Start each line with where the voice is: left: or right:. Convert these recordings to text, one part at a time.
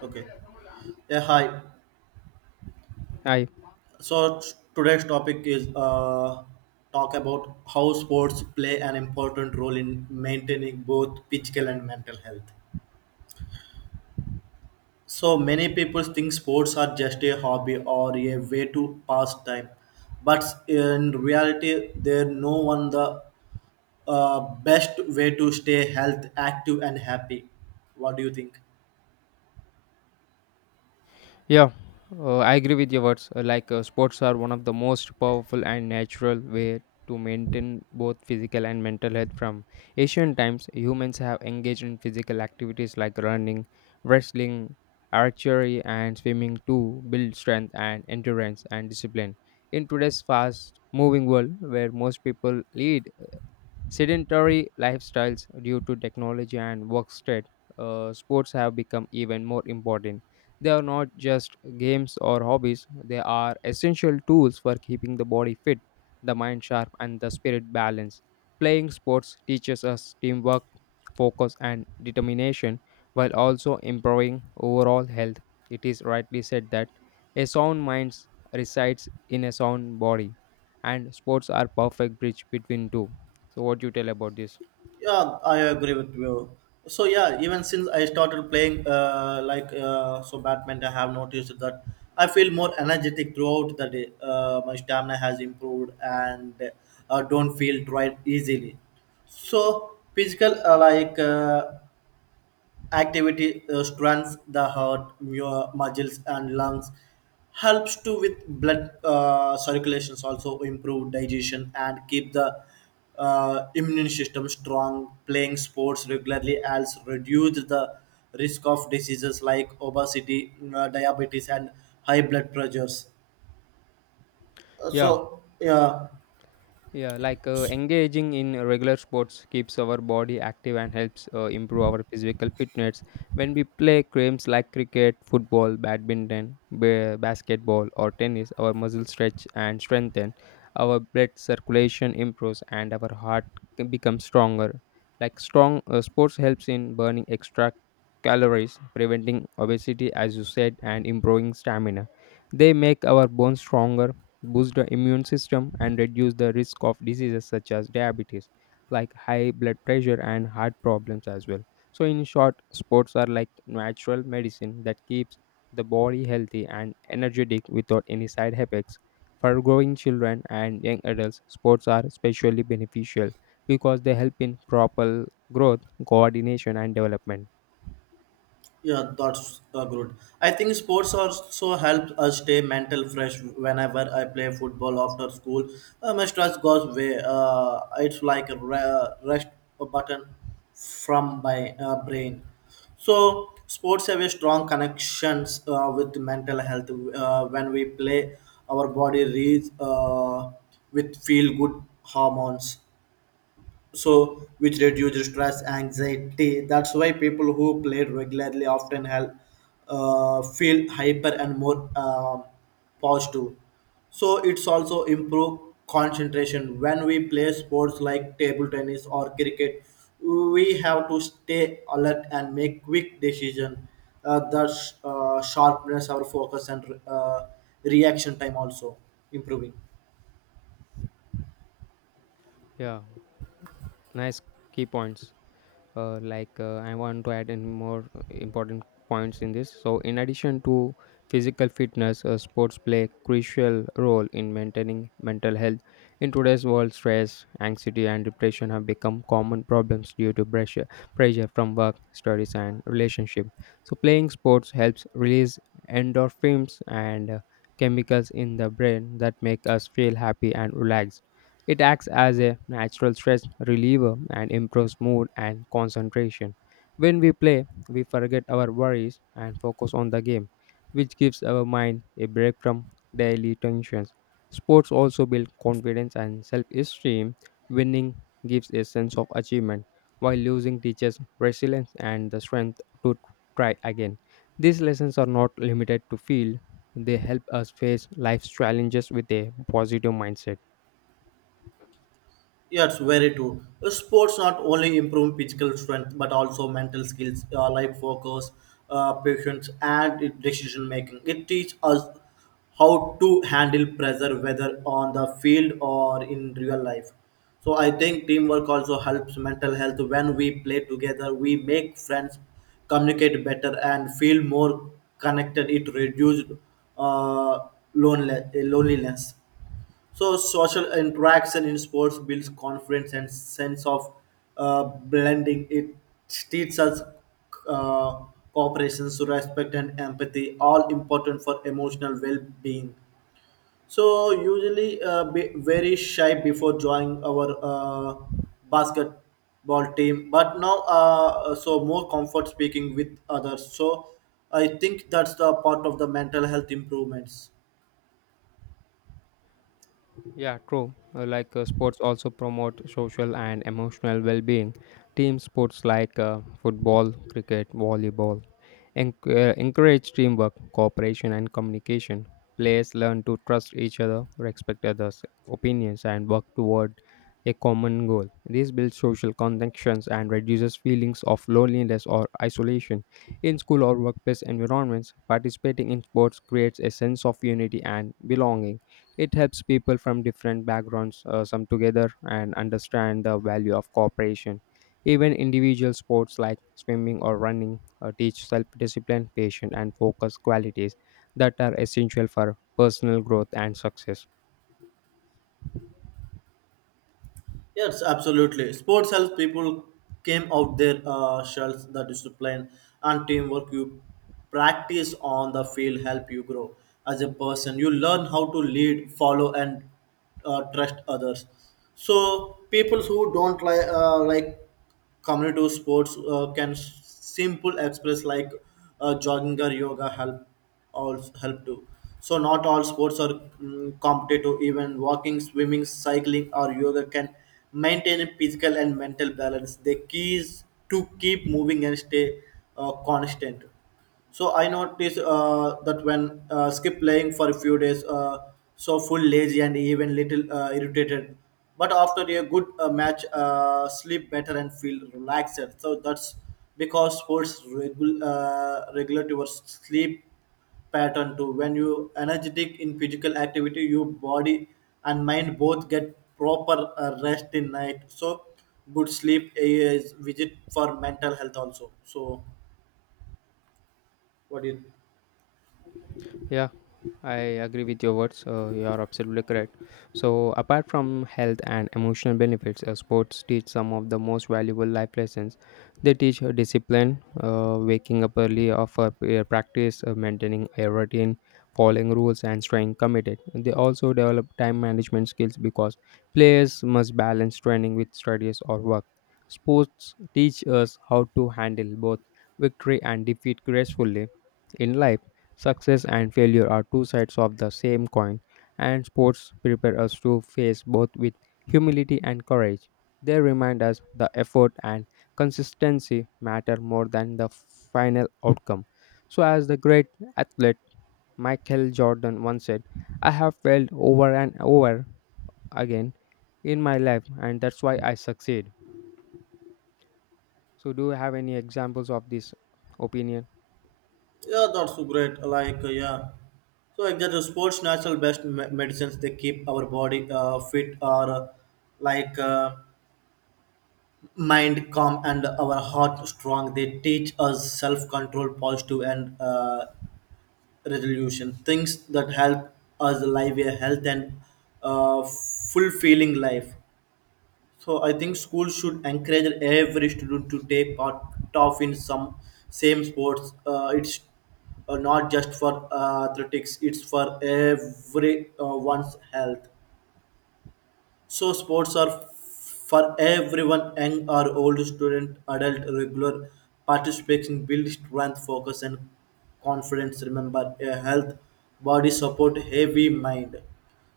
right: Okay. Yeah, hi.
left: I
right: So today's topic is talk about how sports play an important role in maintaining both physical and mental health. So many people think sports are just a hobby or a way to pass time, but in reality, they're no one the best way to stay health active and happy. What do you think?
left: yeah, I agree with your words. Sports are one of the most powerful and natural way to maintain both physical and mental health. From ancient times, humans have engaged in physical activities like running, wrestling, archery, and swimming to build strength and endurance and discipline. In today's fast-moving world, where most people lead sedentary lifestyles due to technology and work stress, sports have become even more important. They are not just games or hobbies, they are essential tools for keeping the body fit, the mind sharp, and the spirit balanced. Playing sports teaches us teamwork, focus, and determination while also improving overall health. It is rightly said that a sound mind resides in a sound body, and sports are perfect bridge between two. So, what you tell about this?
right: Yeah, I agree with you. So yeah, even since I started playing, badminton, I have noticed that I feel more energetic throughout the day. My stamina has improved and don't feel tired easily. So physical, activity strengthens the heart muscles and lungs helps to with blood circulations also improve digestion and keep the immune system strong playing sports regularly helps reduce the risk of diseases like obesity, diabetes and high blood pressures.
left: Yeah,
right: So yeah.
left: Yeah, engaging in regular sports keeps our body active and helps improve our physical fitness. When we play games like cricket, football, badminton, basketball, or tennis, our muscles stretch and strengthen, our blood circulation improves, and our heart can become stronger. Like strong sports helps in burning extra calories, preventing obesity, as you said, and improving stamina. They make our bones stronger, boost the immune system and reduce the risk of diseases such as diabetes, like high blood pressure and heart problems as well. So in short, sports are like natural medicine that keeps the body healthy and energetic without any side effects. For growing children and young adults, sports are especially beneficial because they help in proper growth, coordination and development.
right: Yeah, that's good. I think sports also helps us stay mental fresh. Whenever I play football after school, my stress goes away. It's like a rest button from my brain. So sports have a strong connections with mental health. When we play, our body reads with feel good hormones, so which reduce stress anxiety. That's why people who play regularly often help feel hyper and more positive. So it's also improve concentration. When we play sports like table tennis or cricket, we have to stay alert and make quick decision. That Sharpness our focus and reaction time also improving.
left: Yeah, nice key points. I want to add in more important points in this. So in addition to physical fitness, sports play a crucial role in maintaining mental health. In today's world, stress, anxiety and depression have become common problems due to pressure from work, studies and relationship. So playing sports helps release endorphins and chemicals in the brain that make us feel happy and relaxed. It acts as a natural stress reliever and improves mood and concentration. When we play, we forget our worries and focus on the game, which gives our mind a break from daily tensions. Sports also build confidence and self esteem. Winning gives a sense of achievement, while losing teaches resilience and the strength to try again. These lessons are not limited to field, they help us face life's challenges with a positive mindset.
right: Yes, very true. Sports not only improve physical strength but also mental skills, like focus, patience, and decision making. It teaches us how to handle pressure, whether on the field or in real life. So I think teamwork also helps mental health. When we play together, we make friends, communicate better, and feel more connected. It reduces uh, loneliness. So social interaction in sports builds confidence and sense of blending. It teaches us uh, cooperation, so respect and empathy, all important for emotional well-being. So usually be very shy before joining our basketball team, but now so more comfort speaking with others. So I think that's the part of the mental health improvements.
left: Yeah, true. Like sports also promote social and emotional well-being. Team sports like football, cricket, volleyball encourage teamwork, cooperation, and communication. Players learn to trust each other, respect others' opinions, and work toward a common goal. This builds social connections and reduces feelings of loneliness or isolation. In school or workplace environments, participating in sports creates a sense of unity and belonging. It helps people from different backgrounds come together and understand the value of cooperation. Even individual sports like swimming or running teach self discipline, patience, and focus qualities that are essential for personal growth and success.
right: Yes, absolutely. Sports helps people came out their shells. The discipline and teamwork you practice on the field help you grow as a person. You learn how to lead, follow, and trust others. So people who don't like community sports can simple express like jogging or yoga help all help too. So not all sports are competitive. Even walking, swimming, cycling, or yoga can maintain a physical and mental balance. The key is to keep moving and stay constant. So I noticed that when skip playing for a few days, so full lazy and even little irritated. But after a good match, sleep better and feel relaxed. So that's because sports regulate your sleep pattern too. When you energetic in physical activity, your body and mind both get proper rest in night. So good sleep is visit for mental health also. So what do you...
left: Yeah, I agree with your words. You are absolutely correct. So, apart from health and emotional benefits, sports teach some of the most valuable life lessons. They teach discipline, waking up early, offer prayer practice, maintaining a routine, following rules, and staying committed. They also develop time management skills because players must balance training with studies or work. Sports teach us how to handle both victory and defeat gracefully in life. Success and failure are two sides of the same coin, and sports prepare us to face both with humility and courage. They remind us the effort and consistency matter more than the final outcome. So, as the great athlete Michael Jordan once said, I have failed over and over again in my life, and that's why I succeed. So, do you have any examples of this opinion?
right: Yeah, that's so great. Like, yeah. So, like, that the sports natural best medicines they keep our body fit or like uh, mind calm and our heart strong. They teach us self control, positive, and resolution. Things that help us live a health and uh, fulfilling life. So I think schools should encourage every student to take part of in some same sports. It's not just for athletics; it's for everyone's health. So sports are for everyone, young or old, student, adult, regular. Participation builds strength, focus, and confidence. Remember, a health body support heavy mind.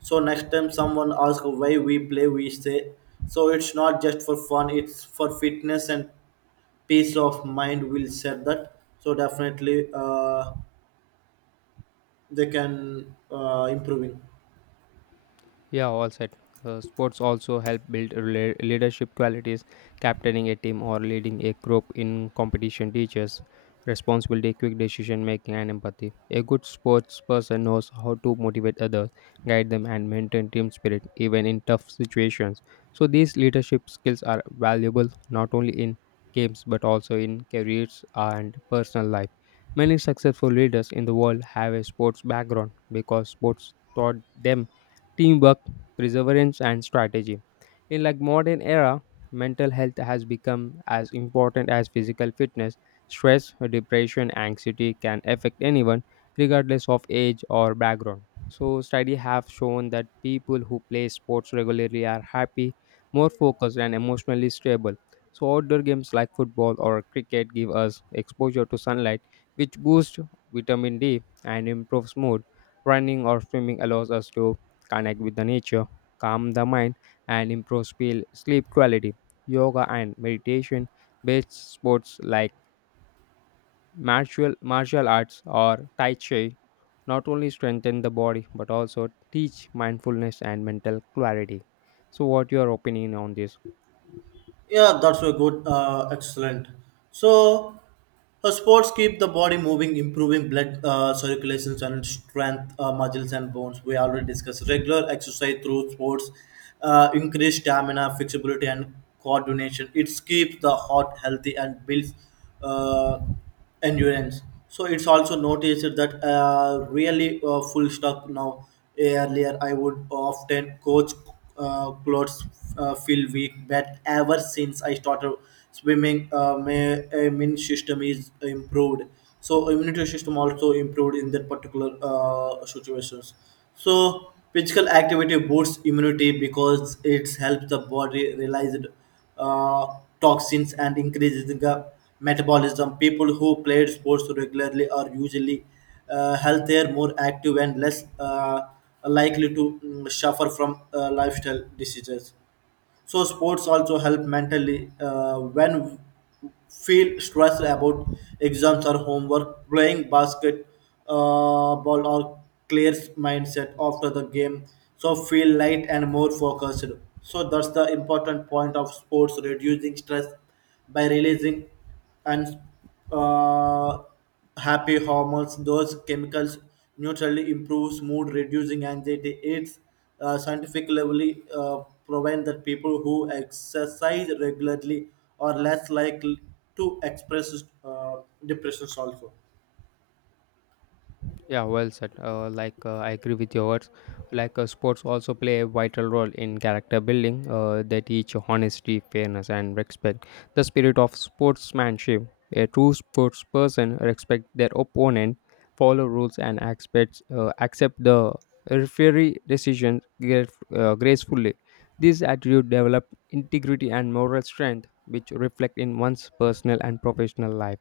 right: So next time someone asks why we play, we say, so it's not just for fun, it's for fitness and peace of mind. We'll set that. So definitely, they can improving.
left: Yeah, all set. Sports also help build leadership qualities. Captaining a team or leading a group in competition teaches responsibility, quick decision making, and empathy. A good sports person knows how to motivate others, guide them, and maintain team spirit even in tough situations. So, these leadership skills are valuable not only in games but also in careers and personal life. Many successful leaders in the world have a sports background because sports taught them teamwork, perseverance, and strategy. In like modern era, mental health has become as important as physical fitness. Stress, depression, anxiety can affect anyone regardless of age or background. So study have shown that people who play sports regularly are happy, more focused and emotionally stable. So outdoor games like football or cricket give us exposure to sunlight which boosts vitamin D and improves mood. Running or swimming allows us to connect with the nature, calm the mind, and improve sleep quality. Yoga and meditation based sports like martial arts or Tai Chi not only strengthen the body but also teach mindfulness and mental clarity. So, what your opinion on this?
right: Yeah, that's a good, excellent. So, sports keep the body moving, improving blood circulations and strength, muscles and bones. We already discussed regular exercise through sports, increase stamina, flexibility, and coordination. It keeps the heart healthy and builds. Uh, Endurance. So it's also noticed that really full stop now. Earlier, I would often coach clothes feel weak, but ever since I started swimming, my immune system is improved. So immunity system also improved in that particular situations. So physical activity boosts immunity because it helps the body realize uh, toxins and increases the metabolism. People who played sports regularly are usually healthier, more active, and less likely to suffer from lifestyle diseases. So sports also help mentally when feel stressed about exams or homework, playing basket ball or clears mindset after the game, so feel light and more focused. So that's the important point of sports, reducing stress by releasing and uh, happy hormones. Those chemicals neutrally improves mood, reducing anxiety. It's scientifically proven that people who exercise regularly are less likely to express uh, depressions also.
left: Yeah, well said. I agree with your words. Sports also play a vital role in character building. They teach honesty, fairness, and respect. The spirit of sportsmanship. A true sports person respects their opponent, follow rules, and expects accept the referee decisions gracefully. This attitude develops integrity and moral strength, which reflect in one's personal and professional life.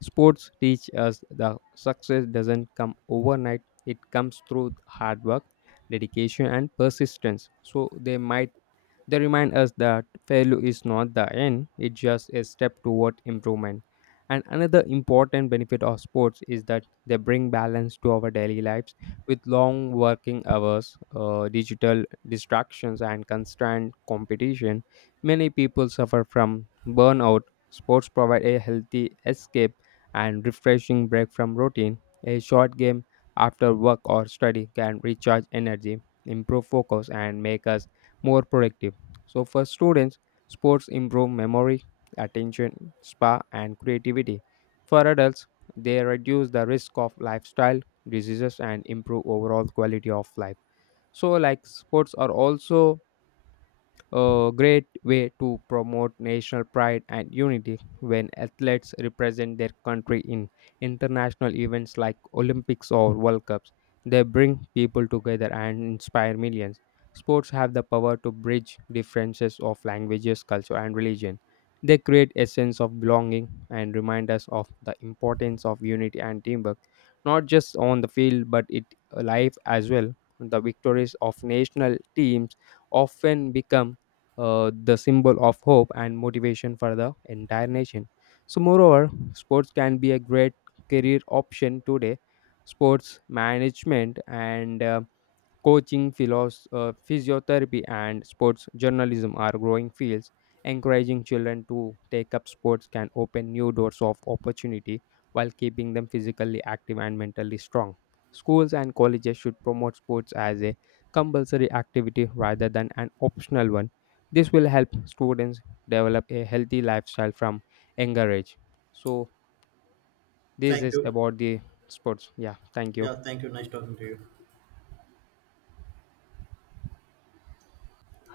left: Sports teach us that success doesn't come overnight, it comes through hard work, dedication, and persistence. So, they remind us that failure is not the end, it's just a step toward improvement. And another important benefit of sports is that they bring balance to our daily lives with long working hours, digital distractions, and constant competition. Many people suffer from burnout. Sports provide a healthy escape and refreshing break from routine. A short game after work or study can recharge energy, improve focus, and make us more productive. So for students, sports improve memory, attention, spa and creativity. For adults, they reduce the risk of lifestyle diseases and improve overall quality of life. So like sports are also a great way to promote national pride and unity when athletes represent their country in international events like Olympics or World Cups. They bring people together and inspire millions. Sports have the power to bridge differences of languages, culture, and religion. They create a sense of belonging and remind us of the importance of unity and teamwork, not just on the field but in life as well. The victories of national teams often become the symbol of hope and motivation for the entire nation. So, moreover, sports can be a great career option today. Sports management and coaching, physiotherapy, and sports journalism are growing fields. Encouraging children to take up sports can open new doors of opportunity while keeping them physically active and mentally strong. Schools and colleges should promote sports as a compulsory activity rather than an optional one. This will help students develop a healthy lifestyle from younger age. So, this
right: Thank
left: is
right: you.
left: about the sports. Yeah, thank you.
right: Yeah, thank you. Nice talking to you.